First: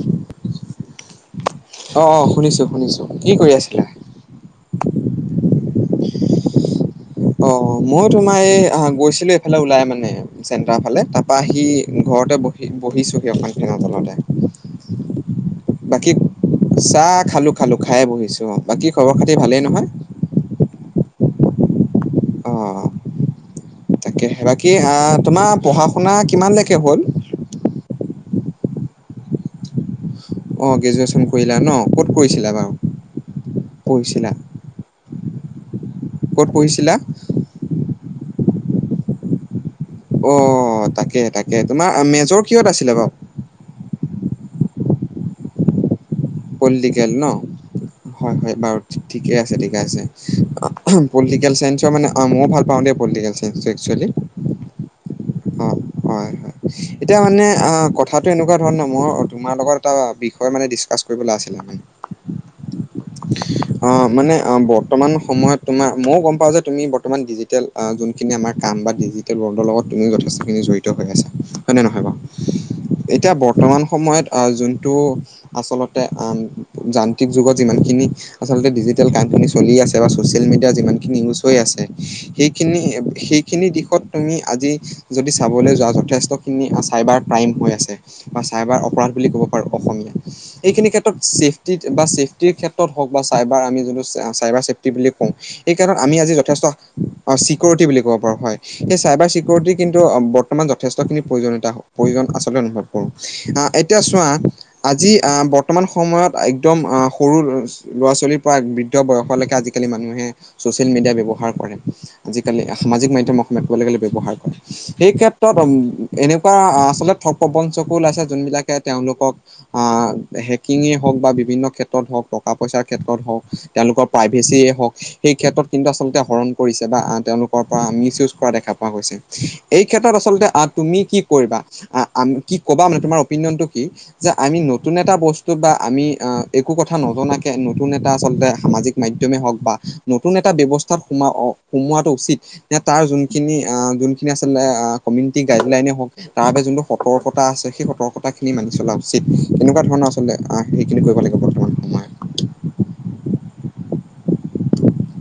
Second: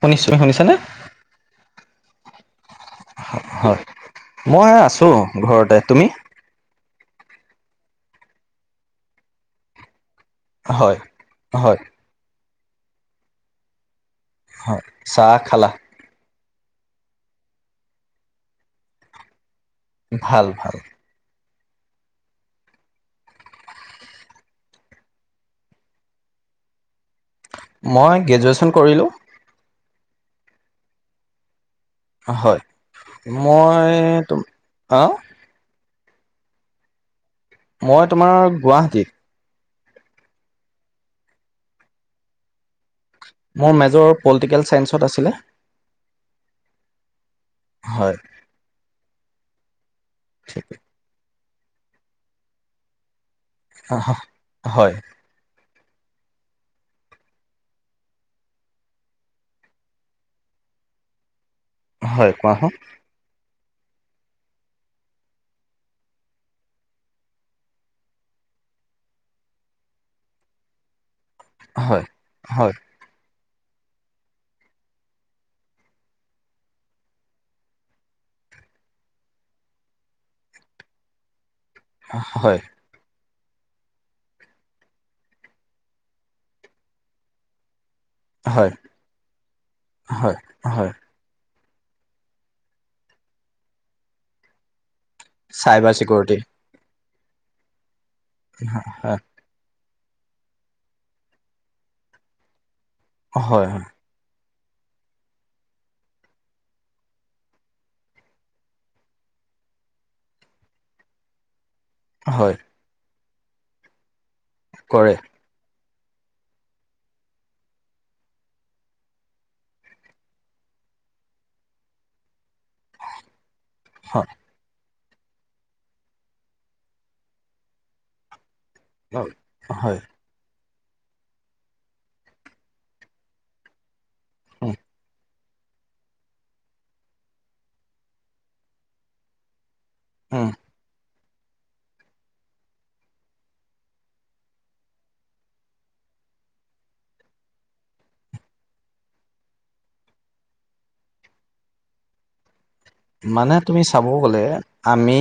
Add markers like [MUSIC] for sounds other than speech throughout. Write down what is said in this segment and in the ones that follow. শুনিছো। শুনিছানে? অ', অ', শুনিছো শুনিছো। কি হ কৰি হয়। আছিলা মই আছোঁ ঘৰতে। তুমি? অ', অ', মই তোমাৰ এই আহ গৈছিলো এইফালে ওলাই মানে চেন্টাৰ হয়। ফালে। তাৰপা হয় আহি- ঘৰতে বহি বহিছোহি অকন ফেনৰ তলতে। হয়। চাহ খালা? বাকী চাহ খালোঁ খালোঁ। খায়ে বহিছো অ'। বাকী খবৰ-খাতি ভালেই নহয়? ভাল ভাল। অ', তাকেহে। বাকী আ তোমাৰ পঢ়া-শুনা কিমানলৈকে হ'ল? মই গ্ৰেজুৱেশ্যন কৰিলোঁ। অ', গ্ৰেজুৱচন কৰিলা ন। ক'ত কৰিছিলা হয়। বাৰু মই পঢ়িছিলা তো-হা? ক'ত পঢ়িছিলা? মই তোমাৰ গুৱাহাটীত। অ', তাকে তাকে। তোমাৰ মেজৰ কিহত আছিলে বাৰু? মোৰ মেজৰ পলটিকেল চাইন্সত আছিলে। পলটিকেল ন। হয় হয়। বাৰু, ঠিকেই আছে ঠিকে আছে। ঠিক পলটিকেল চাইন্সৰ মানে ময়ো ভাল পাওঁ দে পলটিকেল অহ, হয়। অঁ হয় হয়। এতিয়া মানে অ', কথাটো এনেকুৱা ধৰণৰ মই তোমাৰ লগত এটা বিষয় মানে ডিচকাচ কৰিবল আছিলে মান। হয়, কোৱাচোন। অ', মানে অ', বৰ্তমান সময়ত তোমাৰ ময়ো গম পাওঁ যে তুমি বৰ্তমান ডিজিটেল যোনখিনি আমাৰ কাম বা ডিজিটেল ৱৰ্ল্ডৰ লগত তুমিও যথেষ্টখিনি জড়ি ত হৈ আছা হয় নে নহয় বাৰু? এতিয়া বৰ্তমান সময়ত আহ যোনটো আচলতে আম যান্ত্ৰিক যুগত যিমানখিনি আচলতে ডিজিটেল কামখিনি চলি আছে বা ছ'চিয়েল মিডিয়াৰ যিমানখিনি ইউজ হৈ আছে হয় সেইখিনি সেইখিনি দিশত তুমি আজি যদি চাবলৈ যোৱা যথেষ্টখিনি চাইবাৰ ক্ৰাইম হৈ আছে। বা হয় চাইবাৰ অপৰাধ বুলি ক'ব পাৰো অসমীয়া। হয় এইখিনি হয় ক্ষেত্ ত ছেফটিত বা ছেফটিৰ ক্ষেত্ৰত হওক বা চাইবাৰ আমি যোনটো চাইবাৰছে টি বুলি কওঁ। চাইবাৰ সেইকাৰণ আমি আজি চিকিউৰিটি যথেষ্ট অ', ছিকিউৰটি বুলি ক'ব পাৰো। হয়, সেই হয় চাইবাৰ চি ছিকিউৰটি কিন্তু বৰ্তমান যথেষ্টখিনি প্ৰয়োজনীয়তা হ প্ৰয়োজন আচলে অনুভৱ কৰো। হয় আহ এতিয়া চোৱা আজি আ বৰ্তমান সময়ত একদম সৰু ল'ৰা-ছোৱালীৰ পৰা বৃদ্ধ বয়সলৈকে আজিকালি মানুহে ছচিয়েল মিডিয়া ব্যৱহাৰ কৰে। হয় আজিকালি সামাজিক মাধ্যম অসমীয়াত ক'বলে গ'লে ব্যৱহাৰ কৰে। সেই কৰে ক্ষেত ত ম এনেকুৱা আচলত ঠগ-প্ৰবঞ্চকো ওলাইছে যোনবিলাকে তেওঁলোকক আ হেকিঙে হওক বা বিভিন্ন ক্ষেত্ৰত হওক টকা-পইচাৰ ক্ষেত্ৰত হওক, তেওঁলোকৰ হয় প্ৰাইভেচিয়ে হওক সেইক্ষেত্ৰত কিন্তু আচলতে হৰণ কৰিছে বা আ তেওঁলোকৰ পৰা মিছ ইউজ কৰা দেখা পোৱা গৈছে। হয় ত আচলতে আগ তুমি কি কৰিবা আ আম কি ক'বা মানে তোমাৰ অপিনিয়নটো কি? যে আমি উম নতুন এটা বচ টো বা আমি আ একো কথা নজনাকে নতুন এটা আচলতে সামাজিক মাধ্যমেই হওক বা নতুন উম এটা ব্যৱস্থাত সোমোৱা সোমোৱাটো উচিত নে তাৰ যোনখিনি আহ যোনখিনি [UNINTELLIGIBLE] আ কমিউনিটি গাইডলাইনে হওক। তাৰ বাবে যোনটো সতৰ্কতা আছে সেই সতৰ্কতাখিনি মানি চলা উচিত। তেনেকুৱা ধৰণৰ আচলতে আহ সেইখিনি কৰিব লাগিব বৰ্তমান। সময়ত। মানে তুমি চাব গ'লে আমি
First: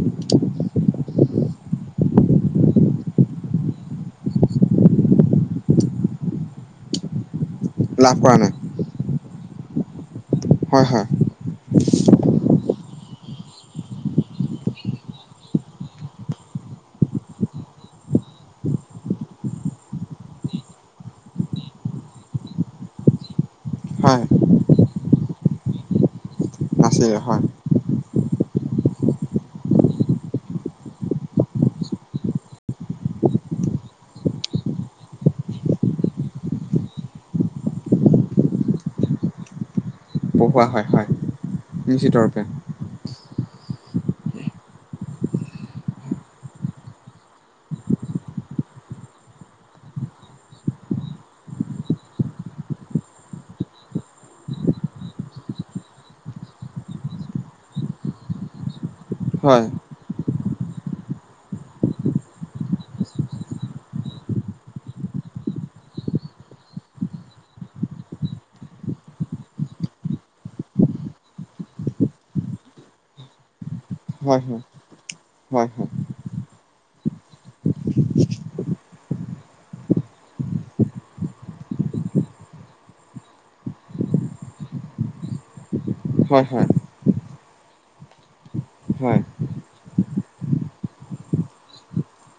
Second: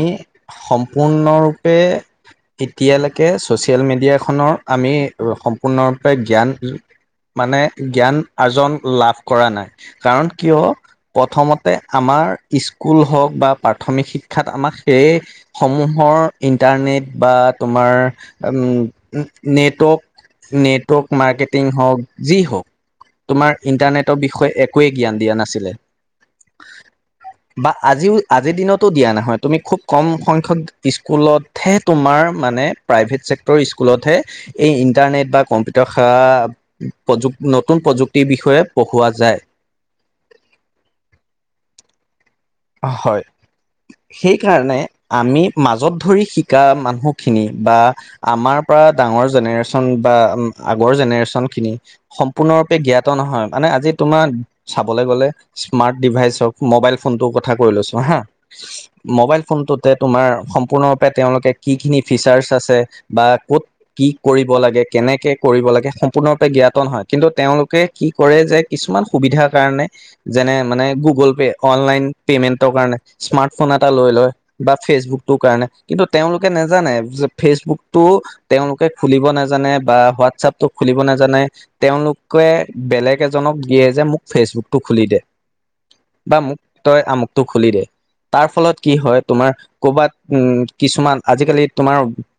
সম্পূৰ্ণৰূপে এতিয়ালৈকে ছ'চিয়েল মিডিয়াখনৰ আমি সম্পূৰ্ণৰূপে জ্ঞান মানে জ্ঞান লাভ কৰা নাই আৰ্জন লাভ কৰা নাই কাৰণ কিয় হয় হয় প্ৰথমতে আমাৰ স্কুল হওক বা প্ৰাথমিক শিক্ষাত আমাক সেয়ে সমূহৰ ইন্টাৰনেট বা তোমাৰ উ, নেটৱৰ্ক নেটৱৰ্ক মাৰ্কেটিং হওক, যি হওক তোমাৰ ইণ্টাৰনেটৰ হয় বিষয়ে একোৱেই জ্ঞান দিয়া নাছিলে। আছিলে হয়। বা আজিও আজিৰ দিনতো দিয়া নহয়, তুমি খুব কম সংখ্যক স্কুলতহে তোমাৰ মানে প্ৰাইভেট চেক্টৰৰ স্কুলতহে এই ইণ্টাৰনেট বা কম্পিউটাৰ সেৱা প্ৰযুক নতুন প্ৰযুক্তিৰ বিষয়ে পঢ়োৱা যায়। পঢ়োৱা হয়, হয়, নিশ্চিতৰূপে। হয়। সেইকাৰণে আমি মাজত ধৰি শিকা মানুহখিনি বা আমাৰপৰা ডাঙৰ জেনেৰেশ্যন বা আগৰ জেনেৰেশ্যনখিনি সম্পূৰ্ণৰূপে জ্ঞাত নহয়, মানে আজি তোমাৰ চাবলৈ গ'লে স্মাৰ্ট ডিভাইচ হওঁক, মোবাইল ফোনটোৰ কথা কৈ লৈছোঁ হা। মোবাইল হয় ফোনটোতে তোমাৰ সম্পূৰ্ণৰূপে তেওঁলোকে কিখিনি ফিচাৰ্চ আছে বা ক'ত কি কৰিব লাগে, কেনেকে কৰিব লাগে সম্পূৰ্ণৰূপে জ্ঞাতন হয় কিন্তু তেওঁলোকে কি কৰে যে কিছুমান সুবিধাৰ কাৰণে যেনে মানে গুগল পে, অনলাইন পেমেন্টৰ কাৰণে স্মাৰ্ট ফোন এটা লৈ লয় হয় হয় বা ফেচবুকটোৰ হয় কাৰণে কিন্তু তেওঁলোকে নেজানে যে ফেচবুকটো তেওঁলোকে খুলিব নাজানে বা হোৱাটছপটো খুলিব নেজানে। তেওঁলোকে বেলেগ এজনক দিয়ে যে মোক ফেচবুকটো খুলি দে। হয় বা হয় মোক হয় তই আমুকটো খুলি দে, তাৰফলত কি হয় তোমাৰ কৰ'বাত উম, কিছুমান আজিকালি তোমাৰ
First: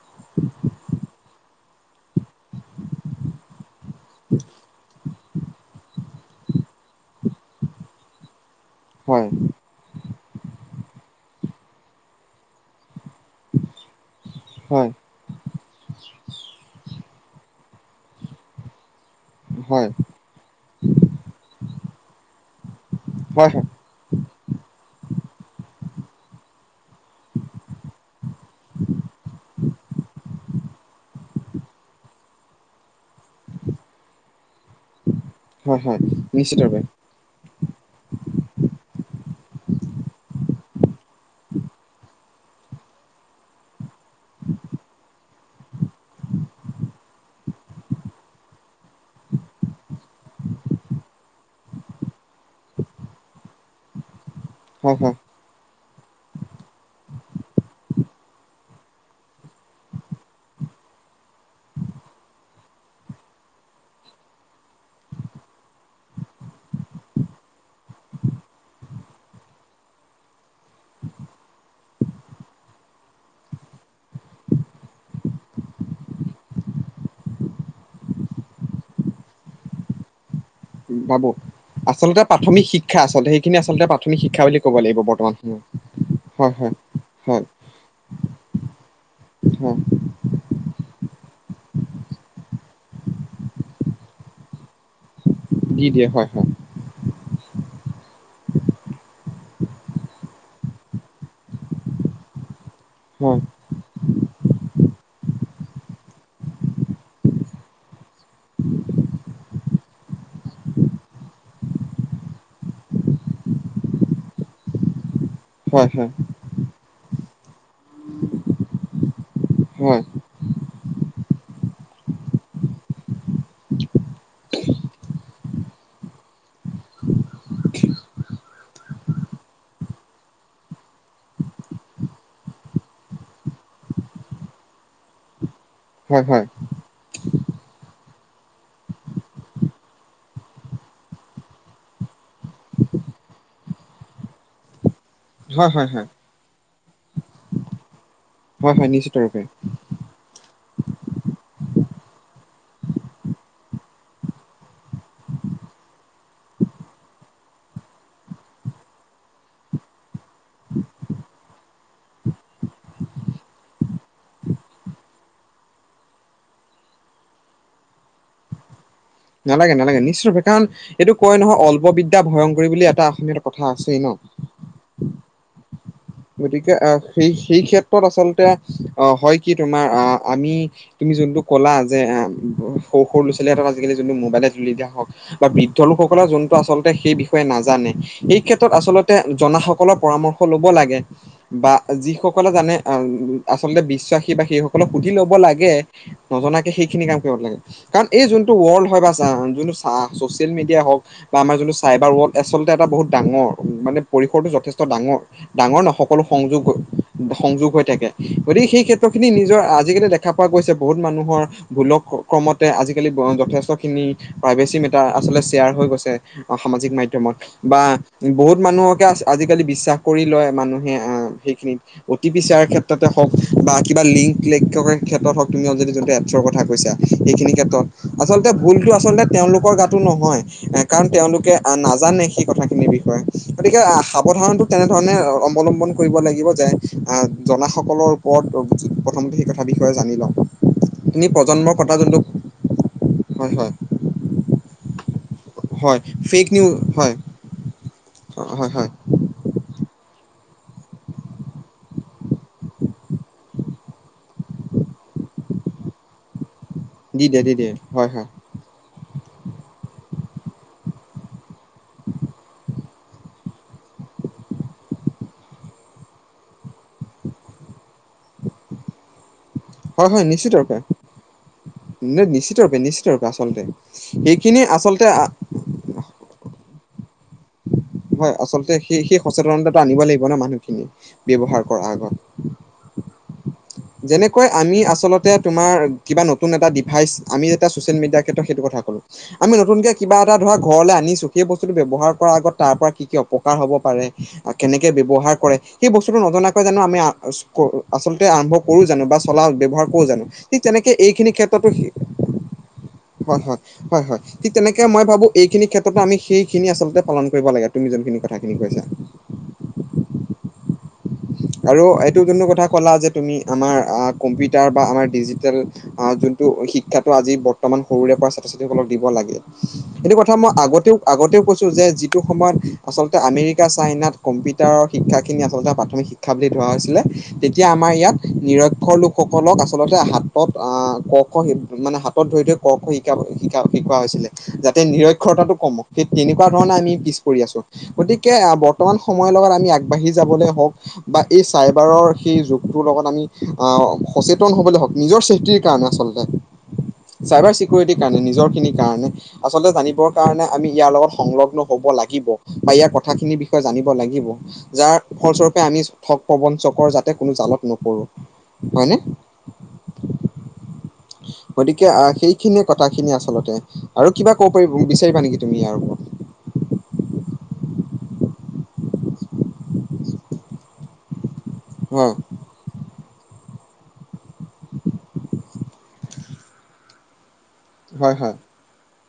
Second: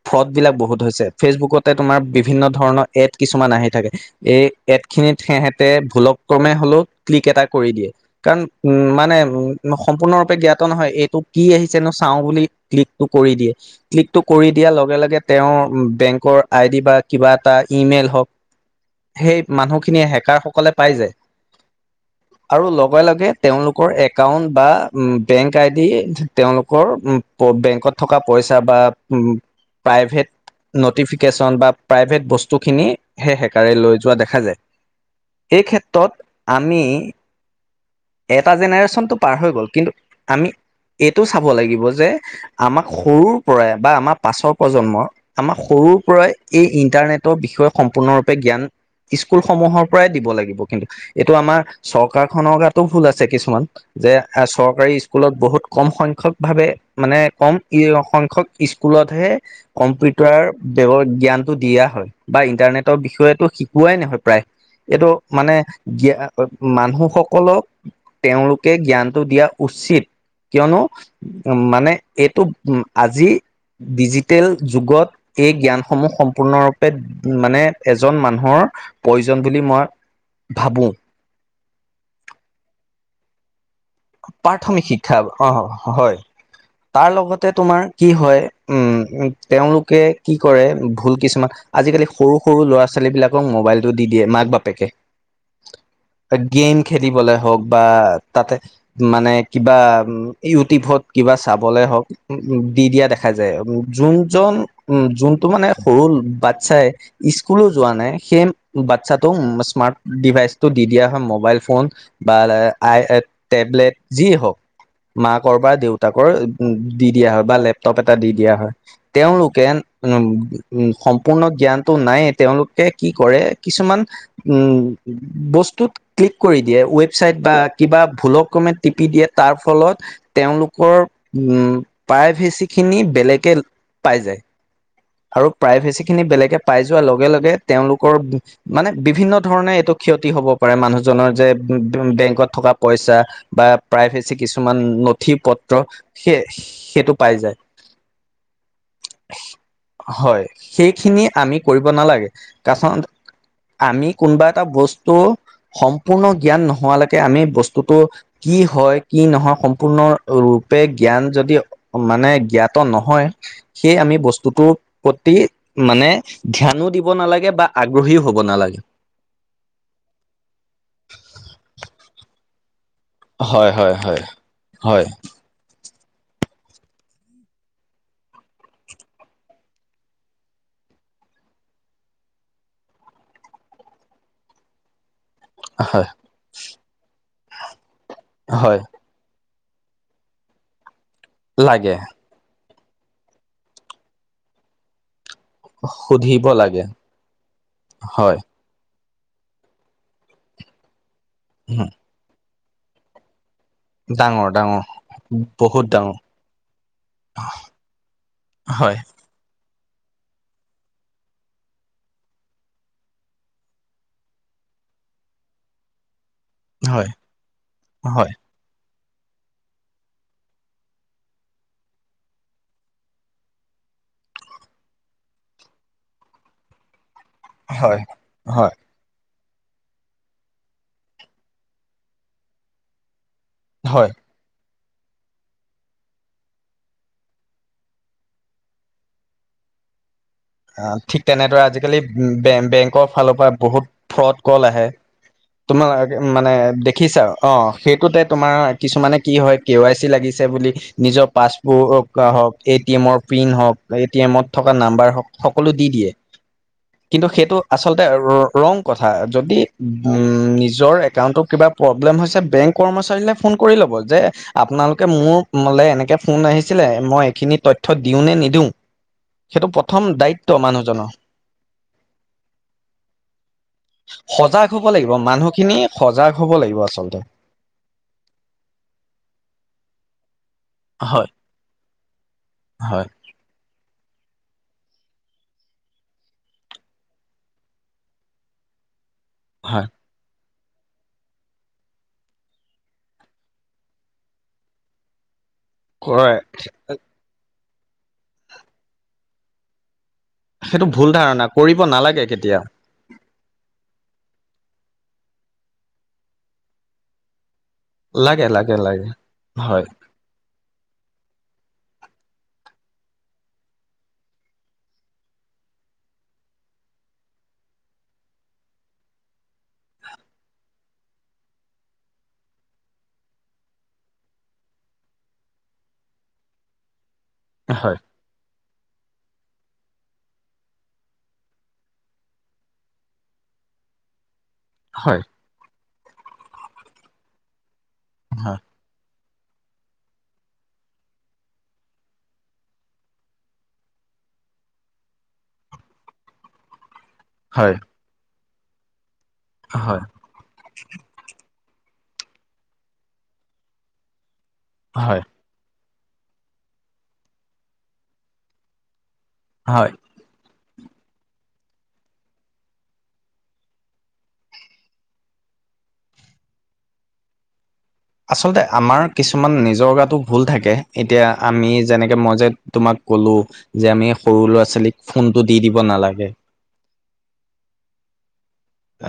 ফ্ৰডবিলাক বহুত হৈছে, ফেচবুকতে তোমাৰ বিভিন্ন ধৰণৰ এড কিছুমান আহি থাকে এই এডখিনিত সেহেতে ভুলক্ৰমে হ'লেও ক্লিক এটা কৰি দিয়ে। কাৰণ উম, মানে হয় উ সম্পূৰ্ণৰূপে জ্ঞাত নহয়, এইটো কি আহিছেনো চাওঁ বুলি ক্লিকটো কৰি দিয়ে। ক্লিকটো কৰি দিয়াৰ হয় লগে লগে তেওঁৰ বেংকৰ আইডি বা কিবা এটা ইমেইল হওঁক সেই হয় মানুহখিনিয়ে হেকাৰসকলে পাই যে আৰু লগ লগে লগে হয় তেওঁলোকৰ এক একাউন্ট বা বেংক আইডি, তেওঁলোকৰ বেংকত থকা পইচা বা উ প্ৰাইভেট নটিফিকেশ্যন বা প্ৰাইভেট বস্তুখিনি সেই হেকাৰে লৈ যোৱা দেখা যায়। সেই হয় হয় ক্ষেত্ৰত নিশ্চিত ৰূপে আমি এটা জেনেৰেচন টো পাৰ হৈ গ'ল কিন্তু আমি এইটো চাব লাগিব যে আমাক সৰুৰপৰাই বা আমাৰ পাছৰ প্ৰজন্ম আমাক সৰুৰপৰাই এই ইণ্টাৰনেটৰ বিষয়ে সম্পূৰ্ণৰূপে জ্ঞান স্কুলসমূহৰ পৰাই দিব লাগিব কিন্তু। এইটো আমাৰ চৰকাৰখনৰ গাতো ভুল আছে কিছুমান যে এ, হয় চৰকাৰী হয় স্কুলত বহুত কম সংখ্যক ভাৱে মানে কম ই সংখ্যক স্কুলতহে কম্পিউটাৰ ব্যা জ্ঞানটো দিয়া হয়। বা ইণ্টাৰনেটৰ বিষয়েতো শিকোৱাই নহয় প্ৰায়। এইটো মানে জ্ঞা মানুহ সকলক তেওঁ কে জ্ঞানটো দিয়া উচিত কিয়নো মানে এইটো উ, আজি ডিজিটেল যুগত এই জ্ঞানসমূহ সম্পূৰ্ণৰূপে মানে এজন মানুহৰ প্ৰয়োজন বুলি মই ভাবোঁ। ভাবোঁ, আচলতে প্ৰাথমিক শিক্ষা, আচলতে সেইখিনি আচলতে প্ৰাথমিক শিক্ষা বুলি ক'ব প্ৰাথমিক লাগিব শিক্ষা বৰ্তমান অ সময়ত, হয় হয়। তাৰ হয় লগতে, তোমাৰ কি হয়! উম, হয় তেওঁলোকে কি কৰে, ভুল কিছুমান আজিকালি, সৰু-সৰু, ল'ৰা-ছোৱালী বিলাকক মোবাইলটো দি দিয়ে, মাক-বাপেকে। দি দিয়ে, হয়, হয়। গেম খেলিবলে হওঁক বা তাতে মানে, কিবা ইউটিউবত কিবা চাবলে হওঁক, উম, উম! দি দিয়া দেখা যায়। যোনজন, উম! যোনটো মানে, সৰু বাচ্ছাই স্কুলো যোৱা নাই। সেই বাচ্ছাটো, স্মাৰ্ট ডিভাইচটো দি দিয়া হয়, মোবাইল ফোন বা আই, টেবলেট যি হওঁক, মাকৰ বা হয় হয় দেউতাকৰ দি দিয়া হয় বা লেপটপ এটা, দি দিয়া হয়। তেওঁলোকে, হয় উম! সম্পূৰ্ণ জ্ঞানটো নাইয়ে। তেওঁলোকে, কি কৰে! কিছুমান উম, বস্তুত ক্লিক কৰি দিয়ে, ৱেবচাইট বা কিবা ভুলক ক্ৰমে টিপি দিয়ে, তাৰ ফলত তেওঁলোকৰ, উম! প্ৰাইভেচি খিনি, বেলেগে পাই যায়। [INAUDIBLE] আৰু প্ৰাইভেচি খিনি, হয় হয় হয় বেলেগে পাই যোৱাৰ লগে- লগে, তেওঁলোকৰ মানে, বিভিন্ন ধৰণে, এইটো ক্ষতি হ'ব পাৰে। মানুহজনৰ যে [UNINTELLIGIBLE] বেংকত থকা পইচা বা প্ৰায়ভেচি কিছুমান, নথি- হয় পত্ৰ হয় হয় সেই, সেইটো পাই যায়। হয়, হয়, নিশ্চয় পায়। হয়, সেইখিনি আমি কৰিব নালাগে। তাৰপাছত আমি, কোনোবা এটা বস্তু, সম্পূৰ্ণ জ্ঞান নোহোৱালৈকে, আমি বস্তুটো কি হয়, কি নহয়! সম্পূৰ্ণ ৰূপে জ্ঞান যদি মানে, জ্ঞাত নহয়। সেই, আমি বস্তুটোৰ প্ৰতি মানে, ধ্যানো দিব নালাগে বা আগ্ৰহীও হ'ব নালাগে। নালাগে, নালাগে, নিশ্চয়ৰূপে। কাৰণ, এইটো কয় নহয়! অল্প বিদ্যা ভয়ংকৰী বুলি এটা। অসমীয়াত কথা হয়, হয়, আছেই ন হয়, হয়। গতিকে, এ, সেই, সেই ক্ষেত্ৰত আচলতে, অ'! হয়, কি তোমাৰ, আঁ আমি তুমি যোনটো ক'লা যে, এ, সৰু-সৰু ল'ৰা-ছোৱালী হাতত আজিকালি, যোনটো মোবাইলে তুলি দিয়া হওঁক বা বৃদ্ধ হয় লোকসকলে, যোনটো আচলতে সেই বিষয়ে নাজানে। এই ক্ষেত্ৰত হয় আচলত আচলতে, জনাসকলৰ পৰামৰ্শ ল'ব লাগে। বা লাগে যি সকলে জানে! আচলতে, বিশ্বাসী বা সেই সকলক সুধি ল'ব লাগে। তাকে, সুধিব নজনাকে লাগে সেইখিনি, কাম কৰিব লাগে। কাৰণ, এই, হয় যোনটো ৱৰ্ল্ড [UNINTELLIGIBLE] বা ছ'চিয়েল মিডিয়াই হওঁক বা আমাৰ যোনটো, চাইবাৰ ৱৰ্ল্ড, আচলতে এটা বহুত ডাঙৰ! মানে, পৰিসৰটো ডাঙৰ যথেষ্ট ডাঙৰ ডাঙৰ-ডাঙৰ বহুত নহয়। ডাঙৰ সকলো সংযোগ, সংযোগ হৈ থাকে। গতিকে, সেই হয় ক্ষেত্ৰত যিখিনি, নিজৰ আজিকালি, দেখা পোৱা গৈছে, বহুত মানুহৰ ভুলক ক্ৰমতে, আজিকালি যথেষ্ট খিনি, প্ৰাইভেচি মেটাৰ আচলতে, শ্বেয়াৰ হৈ গৈছে। অ'! সামাজিক হয় মাধ্যমত বা হয় বহুত মানুহকে আজিকালি, বিশ্বাস কৰি লয়! মানুহ মানুহে। অ'! সেইখিনি অ'টি পি চেয়াৰ ক্ষেত্ৰতে হওঁক বা কিবা লিংক লিক ক্ষেত্ৰত হওঁক, তুমিও যদি যোনটো, এপছৰ কথা কৈছা। এইখিনি ক্ষেত্ৰত, হয় আচলতে হয় ভুলতো আচলতে, তেওঁলোকৰ গাতো নহয়। এ, কাৰণ তেওঁলোকে, নাজানে। সেই, কথাখিনিৰ বিষয়ে। গতিকে, আঁ হয় সাৱধানটো কেনেধৰণে অৱলম্বন কৰিব লাগিব। যে, জনাসকলৰ ওপৰত প্ৰথমতে, সেই কথা বিষয়ে জানি লওঁ। অ'! ঠিক তুমি তেনেদৰে, প্ৰজন্মৰ কথা আজিকালি যোনটো বেংকৰ ফালৰ পৰা, হয় হয় বহুত ফ্ৰড ক'ল আহে। তোমাৰ হয় ফেক মানে, নিউজ হয় দেখিছা? অ'! সেইটোতে তোমাৰ, হয় হয় কিছুমানে কি হয়! কে ৱাই চি লাগিছে বুলি, নিজৰ পাছবুক হওঁক, এ টি এমৰ পিন হওঁক, এটি এমত থকা নাম্বাৰ হওঁক, সকলো দি দিয়ে। কিন্তু, দি দিয়ে দি সেইটো দিয়ে আচলতে হয় হয় ৰঙ কথা। যদি, উম! নিজৰ একাউণ্টত কিবা প্ৰব্লেম হৈছে, বেংক কৰ্মচাৰীলে ফোন কৰি ল'ব? যে, আপোনালোকে মোৰ, মোলে এনেকে, ফোন আহিছিলে। মই এইখিনি তথ্য তথ্য দিওঁ নে নিদিওঁ! সেইটো প্ৰথম দায়িত্ব মানুহজনৰ। ন নিশ্চিত ৰপে নিশ্চিত ৰূপে আচলতে সেইখিনিয় আচলতে সেইখিনি সজাগ হ'ব লাগিব আচলতে। হয়, আচলতে সেই সেই সচেতনতাটো আনিব লাগিব ন' মানুহখিনি, হয়। ব্যৱহাৰ কৰাৰ আগত। হয়। যেনেকৈ আমি আচলতে তোমাৰ কিবা নতুন এটা ডিভাইচ আমি যেতিয়া ছ'চিয়েল মিডিয়াৰ ক্ষেত্ৰত সেইটো কথা ক'লোঁ। আমি হয়, নতুনকে কিবা এটা ধৰা ঘৰলে আনিছোঁ। সেই বস্তুটো ব্যৱহাৰ কৰাৰ আগত তাৰ পৰা কি কি অপকাৰ হ'ব পাৰে কেনেকে ব্যৱহাৰ কৰে। সেই বস্তুটো কৰে নজনাকৈ জানো আমি আচলতে আৰম্ভ কৰোও জানো বা চলা ব্য্ৱহাৰ কৰো জানো। ঠিক সেইটো তেনেকৈ ভুল এইখিনি ধাৰণা ক্ষেত্ৰতো কৰিব শিক নালাগে কেতিয়াও। হয়, হয়, হয়, হয়, ঠিক তেনেকে মই ভাবো এইখিনি ক্ষেত্ৰতো আমি সেইখিনি আচলতে পালন কৰিব লাগে। তুমি যোনখিনি লাগে, কথাখিনি লাগে, কৈছা। লাগে। হয়। আৰু এইটো যোনটো কথা ক'লা যে, তুমি আমাৰ কম্পিউটাৰ বা আমাৰ ডিজিটেল আহ, যোনটো শিক্ষাটো আজি বৰ্তমান সৰুৰে পৰা ছাত্ৰ-ছাত্ৰীসকলক দিব লাগে। এইেইটো কথা মই আগতেও আগতেও কৈছোঁ যে যিটো সময়ত আচলতে আমেৰিকা চাইনাত কম্পিউটাৰৰ শিক্ষাখিনি আচলতে প্ৰাথমিক শিক্ষা বুলি ধৰা হৈছিলে তেতিয়া আমাৰ হয়, ইয়াত নিৰক্ষৰ লোকসকলক আচলতে হাতত আহ, ক খ মানে হাতত ধৰি থৈ ক খ শিকা শিকা শিকোৱা হৈছিলে, যাতে হয়, নিৰক্ষতৰতাটো কমক সেই তেনেকুৱা ধৰণে আমি পিছ পৰি আছো গতিকে আহ হয়, বৰ্তমান সময়ৰ লগত আমি আগবাঢ়ি যাবলৈ হওক বা এই চাইবাৰৰ সেই যুগটোৰ লগত আমি আহ, সচেতন হবলৈ হওঁক নিজৰ চেফটি কাৰণে আচলতে চাইবাৰ হয়, চিকিউৰিটিৰ কাৰণে, নিজৰ খিনিৰ কাৰণে আচলতে হয়, জানিবৰ কাৰণে আমি ইয়াৰ লগত সংলগ্ন হব লাগিব বা ইয়াৰ কথাখিনিৰ বিষয়ে জানিব লাগিব। যাৰ হয়। ফলস্বৰূপে আমি ঠগ প্ৰবঞ্চকৰ যাতে কোনো জালত নপৰো, হয়নে? হয়। [INAUDIBLE] গতিকে আহ, সেইখিনিয়ে কথা খিনি আচল্ততে আৰু কিবা ক'ব পাৰিব বিচাৰিবা নেকি তুমি ইয়াৰ ওপৰত? আচলতে আমাৰ কিছুমান নিজৰ গাতো ভুল থাকে এতিয়া আমি হয় যেনেকে মই যে তোমাক কলো যে আমি সৰু ল'ৰা ছোৱালীক ফোনটো দি দিব নালাগে। হয়, হয়।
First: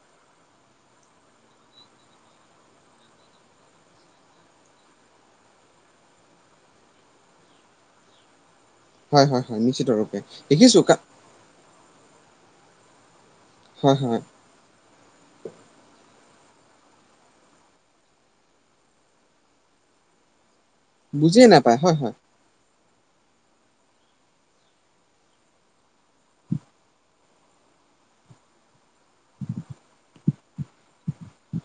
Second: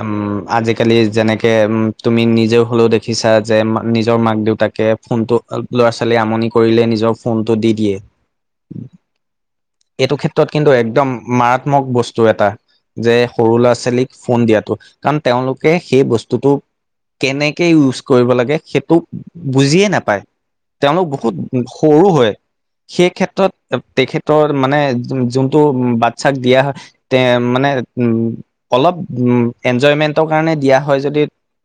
উম, আজিকালি যেনেকে উম, তুমি নিজেও হ'লেও দেখিছা যে, নিজৰ মাক দেউতাকে ফোনটোল ল'ৰা ছোৱালীয়ে আমনি কৰিলে নিজৰ ফোনটো দি দিয়ে। হয়, হয়, হয়, নিশ্চিত এইটো ৰূপে ক্ষেত্ৰত কিন্তু দেখিছো। একদম মাৰাত্মক বস্তু এটা যে সৰু ল'ৰা হয় ছোৱালীক হয় ফোন দিয়টো কাৰণ তেওঁলোকে সেই বস্তুটো কেনেকৈ ইউজ কৰিব লাগে সেইটো বুজিয়ে নাপায়। তেওঁলোক বহুত সৰু হয়। সেই ক্ষেত্ৰত তেখেতৰ মানে যোনটো বাচ্ছাক দিয়া হয় তে মানে উম, অলপ উম, এনজয়মেন্টৰ কাৰণে দিয়া হয় যদি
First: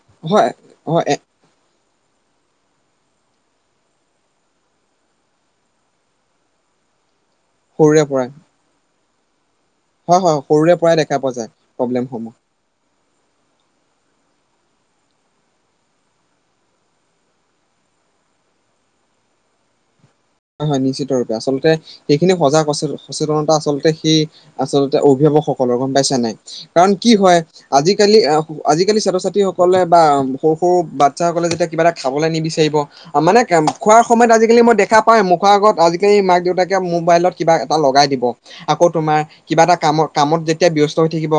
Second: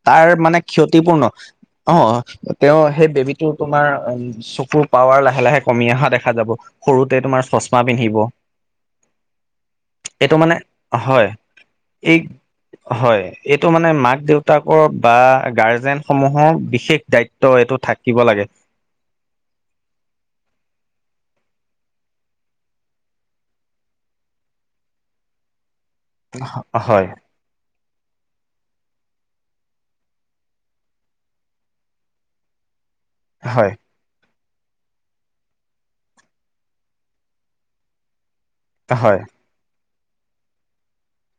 তাৰ হয় মানে হয় এ ক্ষতিপূৰ্ণ অ', তেওঁ সেই বেবীটোৰ তোমাৰ চকুৰ পাৱাৰ লাহে লাহে কমি অহা দেখা যাব। সৰুতে তোমাৰ চচমা সৰুৰে পিন্ধিব। পৰাই হয়, এইটো হয়, মানে সৰুৰে পৰাই দেখা হয় পোৱা যায়। প্ৰব্লেমসমূহ। এই হয়, এইটো মানে মাক-দেউতাকৰ বা গাৰ্জেন সমূহৰ বিশেষ দায়িত্ব ত' এইটো থাকিব লাগে। হয়, হয়, নিশ্চিত ৰূপে আচলতে সেইখিনি সজাগ- সচেতনতা আচলতে সেই আচলতে অভিভাৱকসকলৰ গম পাইছা নাই? কাৰণ কি হয় আজিকালি আজিকালি ছাত্ৰ-ছাত্ৰীসকলে বা সৰু সৰু বাচ্ছাসকলে যেতিয়া কিবা এটা খাবলৈ নিবিচাৰিব মানে হয় খোৱাৰ সময়ত আজিকালি মই দেখো দেখা পাই মুখৰ আগত আজিকালি মাক দেউতাকে মোবাইলত কিবা এটা লগাই দিব, আকৌ তোমাৰ হয় হয় কিবা এটা কামত কামত যেতিয়া ব্যস্ত হৈ থাকিব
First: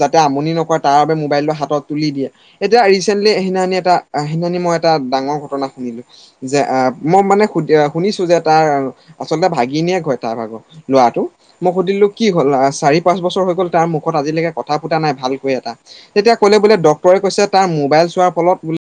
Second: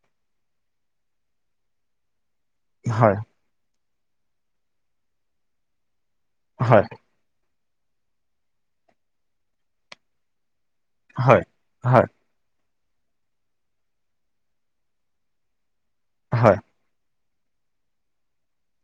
যাতে আমনি নকৰে তাৰ বাবে মোবাইলটো হাতত তুলি দিয়ে। এতিয়া ৰিচেণ্টলি সেইদিনাখনি এটা সেইদিনাখনি মই এটা ডাঙৰ ঘটনা শুনিলোঁ যে আ, হয় মই মানে সু শুনিছোঁ যে তাৰ আচলতে ভাগিনীয়েক হয় তাৰ ভাগৰ ল'ৰাটো, হয় মই হয় সুধিলোঁ কি হ'ল চাৰি পাঁচ বছৰ হৈ গ'ল তাৰ মুখত আজিলৈকে কথা ফুটা নাই ভালকৈ এটা। তেতিয়া হয় ক'লে বোলে ডক্তৰে কৈছে তাৰ মোবাইল চোৱাৰ ফলত